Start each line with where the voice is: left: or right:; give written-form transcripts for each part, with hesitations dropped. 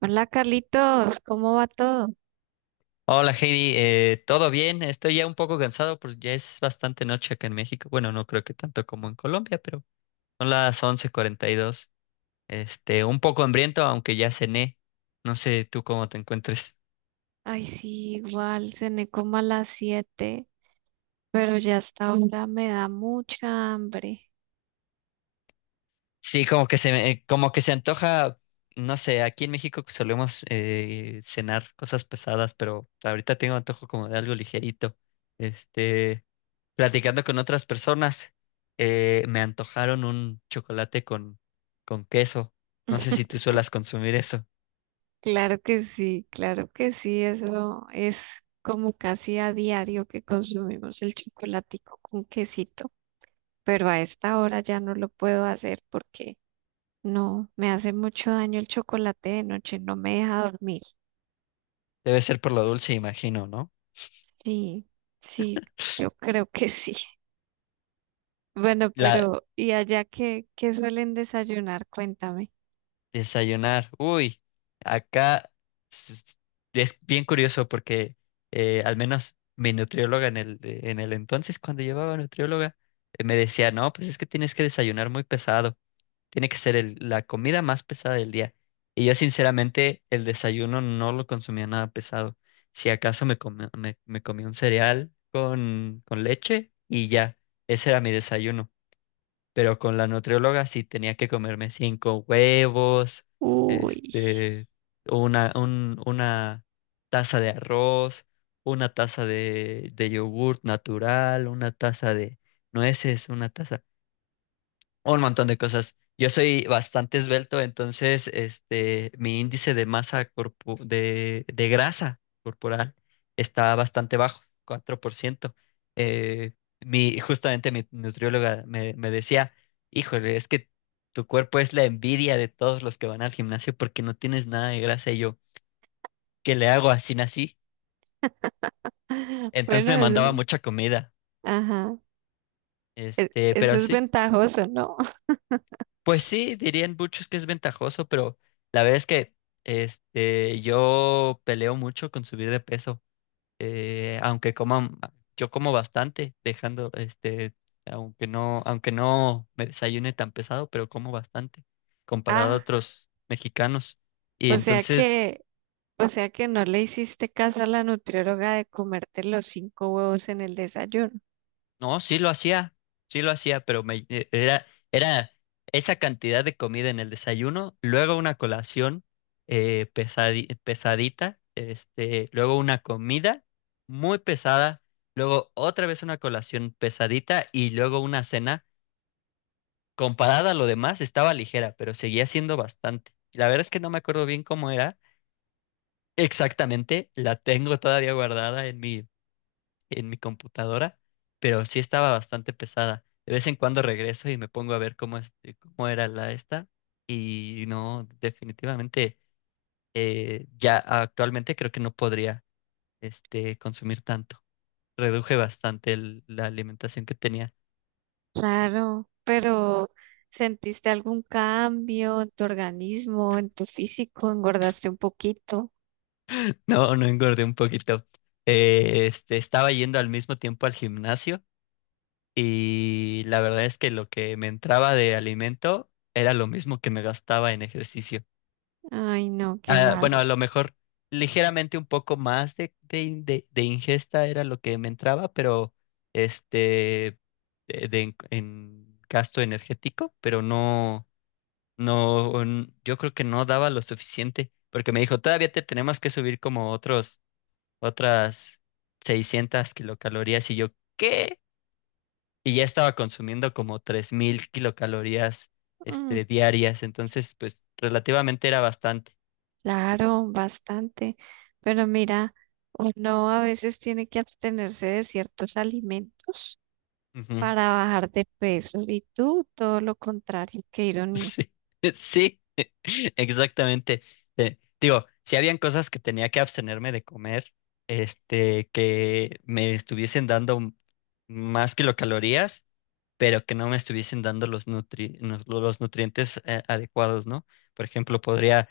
right: Hola Carlitos, ¿cómo va todo?
left: Hola Heidi, ¿todo bien? Estoy ya un poco cansado, pues ya es bastante noche acá en México. Bueno, no creo que tanto como en Colombia, pero son las 11:42. Un poco hambriento, aunque ya cené. No sé tú cómo te encuentres.
right: Ay, sí, igual, cené como a las 7, pero ya hasta ahora me da mucha hambre.
left: Sí, como que se antoja, no sé, aquí en México solemos cenar cosas pesadas, pero ahorita tengo antojo como de algo ligerito. Este, Platicando con otras personas, me antojaron un chocolate con queso. No sé si tú suelas consumir eso.
right: Claro que sí, eso es como casi a diario que consumimos el chocolatico con quesito, pero a esta hora ya no lo puedo hacer porque no, me hace mucho daño el chocolate de noche, no me deja dormir.
left: Debe ser por lo dulce, imagino, ¿no?
right: Sí, sí, yo creo que sí. Bueno,
left: La
right: pero ¿y allá qué suelen desayunar? Cuéntame.
left: Desayunar. Uy, acá s- es bien curioso porque al menos mi nutrióloga en el, entonces, cuando llevaba nutrióloga, me decía, no, pues es que tienes que desayunar muy pesado. Tiene que ser la comida más pesada del día. Y yo sinceramente el desayuno no lo consumía nada pesado. Si acaso me comí un cereal con leche y ya, ese era mi desayuno. Pero con la nutrióloga sí tenía que comerme cinco huevos,
right: Uy.
left: este, una taza de arroz, una taza de yogurt natural, una taza de nueces, una taza. Un montón de cosas. Yo soy bastante esbelto, entonces mi índice de masa de grasa corporal está bastante bajo, 4%. Eh, Justamente mi nutrióloga me decía, híjole, es que tu cuerpo es la envidia de todos los que van al gimnasio porque no tienes nada de grasa y yo, ¿qué le hago? Así nací. Entonces
right: Bueno,
left: me mandaba mucha comida,
right: ajá. Eso
left: pero
right: es
left: sí.
right: ventajoso, ¿no?
left: Pues sí, dirían muchos que es ventajoso, pero la verdad es que yo peleo mucho con subir de peso, aunque coman, yo como bastante, dejando, aunque no me desayune tan pesado, pero como bastante, comparado a
right: Ah,
left: otros mexicanos. Y
right: o sea
left: entonces.
right: que, o sea que no le hiciste caso a la nutrióloga de comerte los cinco huevos en el desayuno.
left: No, sí lo hacía, pero era esa cantidad de comida en el desayuno, luego una colación pesadita, luego una comida muy pesada, luego otra vez una colación pesadita y luego una cena. Comparada a lo demás, estaba ligera, pero seguía siendo bastante. La verdad es que no me acuerdo bien cómo era exactamente, la tengo todavía guardada en mi computadora, pero sí estaba bastante pesada. De vez en cuando regreso y me pongo a ver cómo, cómo era la esta, y no, definitivamente ya actualmente creo que no podría consumir tanto. Reduje bastante la alimentación que tenía.
right: Claro, pero ¿sentiste algún cambio en tu organismo, en tu físico? ¿Engordaste un poquito?
left: No, no engordé un poquito. Estaba yendo al mismo tiempo al gimnasio, y la verdad es que lo que me entraba de alimento era lo mismo que me gastaba en ejercicio.
right: Ay, no, qué
left: Ah,
right: mal.
left: bueno, a lo mejor ligeramente un poco más de ingesta era lo que me entraba, pero este, en gasto energético, pero no, no, yo creo que no daba lo suficiente, porque me dijo, todavía te tenemos que subir como otras 600 kilocalorías, y yo, ¿qué? Y ya estaba consumiendo como 3.000 kilocalorías,
right: Mm.
left: diarias, entonces, pues, relativamente era bastante.
right: Claro, bastante. Pero mira, uno a veces tiene que abstenerse de ciertos alimentos para bajar de peso. Y tú, todo lo contrario, qué ironía.
left: Sí, sí, exactamente. Digo, si habían cosas que tenía que abstenerme de comer, que me estuviesen dando más kilocalorías, pero que no me estuviesen dando los nutrientes adecuados, ¿no? Por ejemplo, podría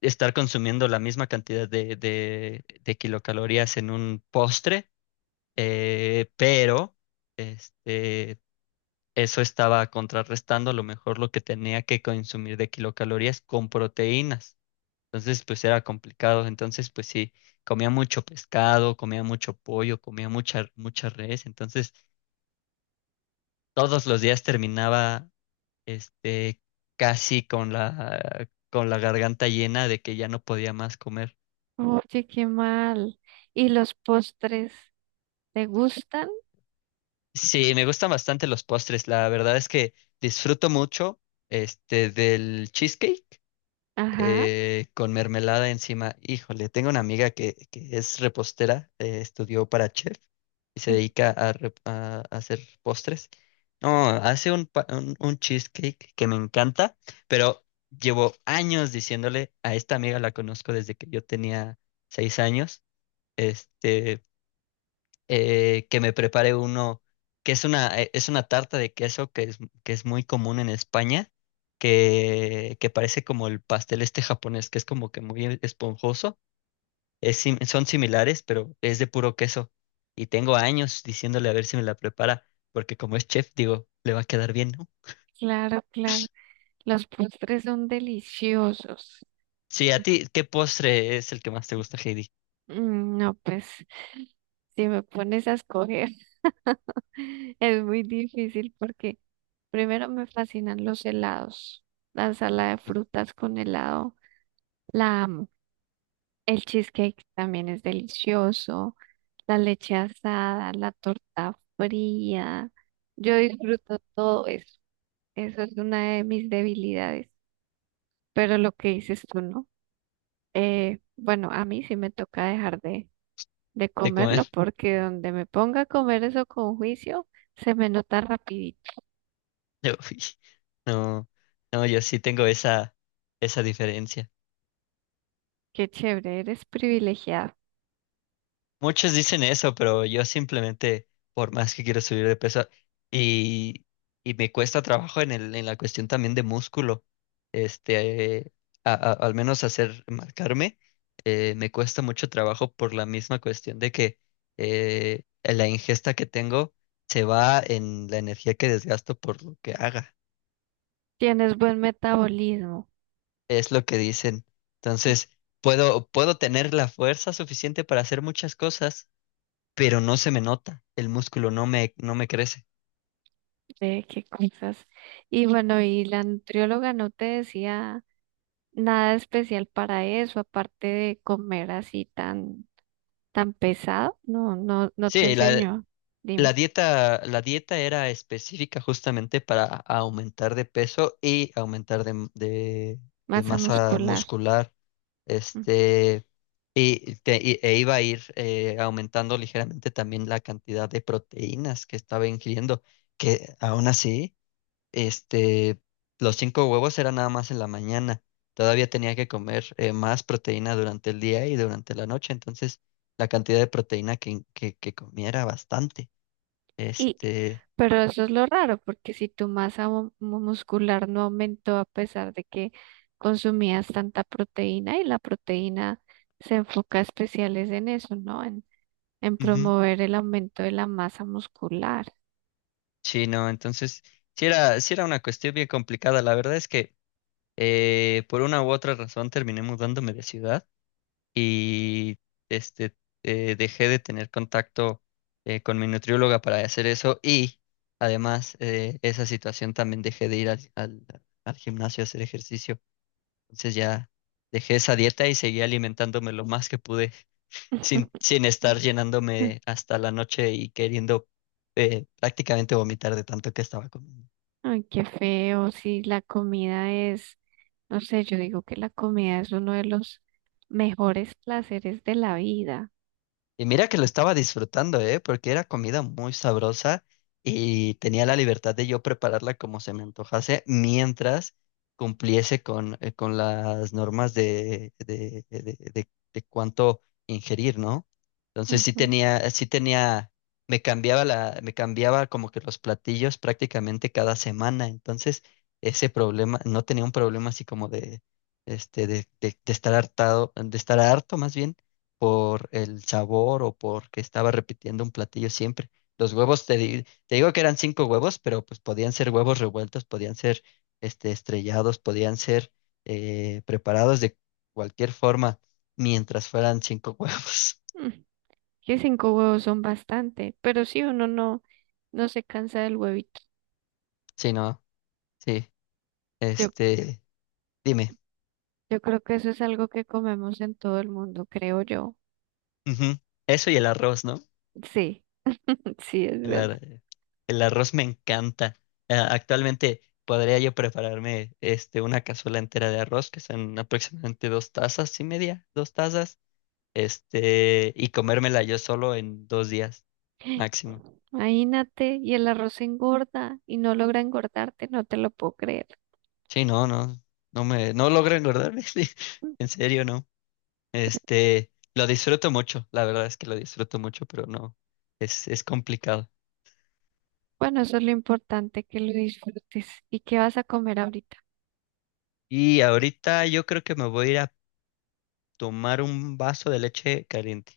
left: estar consumiendo la misma cantidad de kilocalorías en un postre, pero este eso estaba contrarrestando a lo mejor lo que tenía que consumir de kilocalorías con proteínas. Entonces, pues era complicado. Entonces, pues sí, comía mucho pescado, comía mucho pollo, comía mucha res. Entonces, todos los días terminaba, este, casi con la garganta llena de que ya no podía más comer.
right: Oye, qué mal. ¿Y los postres te gustan?
left: Sí, me gustan bastante los postres. La verdad es que disfruto mucho, del cheesecake
right: Ajá.
left: con mermelada encima. Híjole, tengo una amiga que es repostera, estudió para chef y se
right: Mm.
left: dedica a hacer postres. No, hace un cheesecake que me encanta, pero llevo años diciéndole a esta amiga, la conozco desde que yo tenía 6 años. Este, que me prepare uno, que es es una tarta de queso que es muy común en España, que parece como el pastel este japonés, que es como que muy esponjoso. Es son similares, pero es de puro queso. Y tengo años diciéndole a ver si me la prepara, porque como es chef, digo, le va a quedar bien, ¿no?
right: Claro, claro. Los postres son deliciosos.
left: Sí, a ti, ¿qué postre es el que más te gusta, Heidi?
right: Mm. No, pues, si me pones a escoger. Es muy difícil porque primero me fascinan los helados. La sala de frutas con helado, la amo. El cheesecake también es delicioso. La leche asada, la torta fría. Yo disfruto todo eso. Eso es una de mis debilidades. Pero lo que dices tú, ¿no? Bueno, a mí sí me toca dejar de
left: De
right: comerlo
left: comer.
right: porque donde me ponga a comer eso con juicio, se me nota rapidito.
left: Uy, no, no, yo sí tengo esa diferencia.
right: Qué chévere, eres privilegiada.
left: Muchos dicen eso, pero yo simplemente, por más que quiero subir de peso, y, y me cuesta trabajo en el, en la cuestión también de músculo, este, eh, al menos hacer, marcarme, me cuesta mucho trabajo por la misma cuestión de que la ingesta que tengo se va en la energía que desgasto por lo que haga,
right: Tienes buen metabolismo,
left: es lo que dicen. Entonces, puedo tener la fuerza suficiente para hacer muchas cosas, pero no se me nota, el músculo no me crece.
right: de qué cosas. Y bueno, y la nutrióloga no te decía nada especial para eso, aparte de comer así tan, tan pesado. No, no, no te
left: Sí, la,
right: enseñó.
left: la
right: Dime,
left: dieta, la dieta era específica justamente para aumentar de peso y aumentar de
right: masa
left: masa
right: muscular.
left: muscular.
right: Mm.
left: Este, Iba a ir aumentando ligeramente también la cantidad de proteínas que estaba ingiriendo, que aún así este, los cinco huevos eran nada más en la mañana. Todavía tenía que comer más proteína durante el día y durante la noche. Entonces, la cantidad de proteína que comiera bastante.
right: Y,
left: Este,
right: pero eso es lo raro, porque si tu masa muscular no aumentó a pesar de que consumías tanta proteína y la proteína se enfoca especiales en eso, ¿no? En
left: Ujú.
right: promover el aumento de la masa muscular.
left: Sí, no, entonces, sí era una cuestión bien complicada. La verdad es que por una u otra razón terminé mudándome de ciudad. Y este, dejé de tener contacto con mi nutrióloga para hacer eso, y además esa situación también dejé de ir al, al gimnasio a hacer ejercicio. Entonces ya dejé esa dieta y seguí alimentándome lo más que pude, sin, sin estar llenándome hasta la noche y queriendo prácticamente vomitar de tanto que estaba comiendo.
right: Ay, qué feo, si la comida es, no sé, yo digo que la comida es uno de los mejores placeres de la vida.
left: Y mira que lo estaba disfrutando, ¿eh? Porque era comida muy sabrosa y tenía la libertad de yo prepararla como se me antojase mientras cumpliese con las normas de de cuánto ingerir, ¿no? Entonces sí
right: Ujú.
left: tenía, sí tenía, me cambiaba como que los platillos prácticamente cada semana. Entonces, ese problema, no tenía un problema así como de estar hartado, de estar harto más bien por el sabor o porque estaba repitiendo un platillo siempre. Los huevos, te digo que eran cinco huevos, pero pues podían ser huevos revueltos, podían ser estrellados, podían ser preparados de cualquier forma, mientras fueran cinco huevos.
right: Mm. Que cinco huevos son bastante, pero si uno no se cansa del huevito.
left: Sí, no, sí,
right: Yo,
left: este, dime.
right: yo creo que eso es algo que comemos en todo el mundo, creo yo.
left: Ujú. Eso y el arroz, ¿no?
right: Sí, sí, es
left: El,
right: verdad.
left: ar- el arroz me encanta. Ah, actualmente podría yo prepararme una cazuela entera de arroz, que son aproximadamente 2 tazas y media, 2 tazas, y comérmela yo solo en 2 días máximo.
right: Imagínate, y el arroz engorda y no logra engordarte, no te lo puedo creer.
left: Sí, no, no, no logro engordarme, sí, en serio, no.
right: Tre-
left: Lo disfruto mucho, la verdad es que lo disfruto mucho, pero no, es complicado.
right: Bueno, eso es lo importante, que lo disfrutes. ¿Y qué vas a comer ahorita?
left: Y ahorita yo creo que me voy a ir a tomar un vaso de leche caliente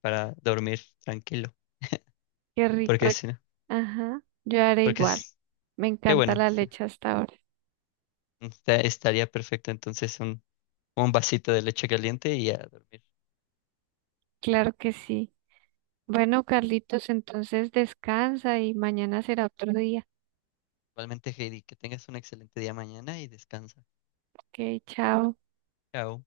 left: para dormir tranquilo.
right: Qué rico.
left: Porque si no,
right: Ajá, yo haré
left: porque
right: igual.
left: es,
right: Me
left: qué
right: encanta
left: bueno,
right: la
left: sí.
right: leche hasta ahora.
left: Estaría perfecto entonces un vasito de leche caliente y a dormir.
right: Claro que sí. Bueno, Carlitos, entonces descansa y mañana será otro día.
left: Igualmente, Heidi, que tengas un excelente día mañana y descansa.
right: Ok, chao.
left: Chao.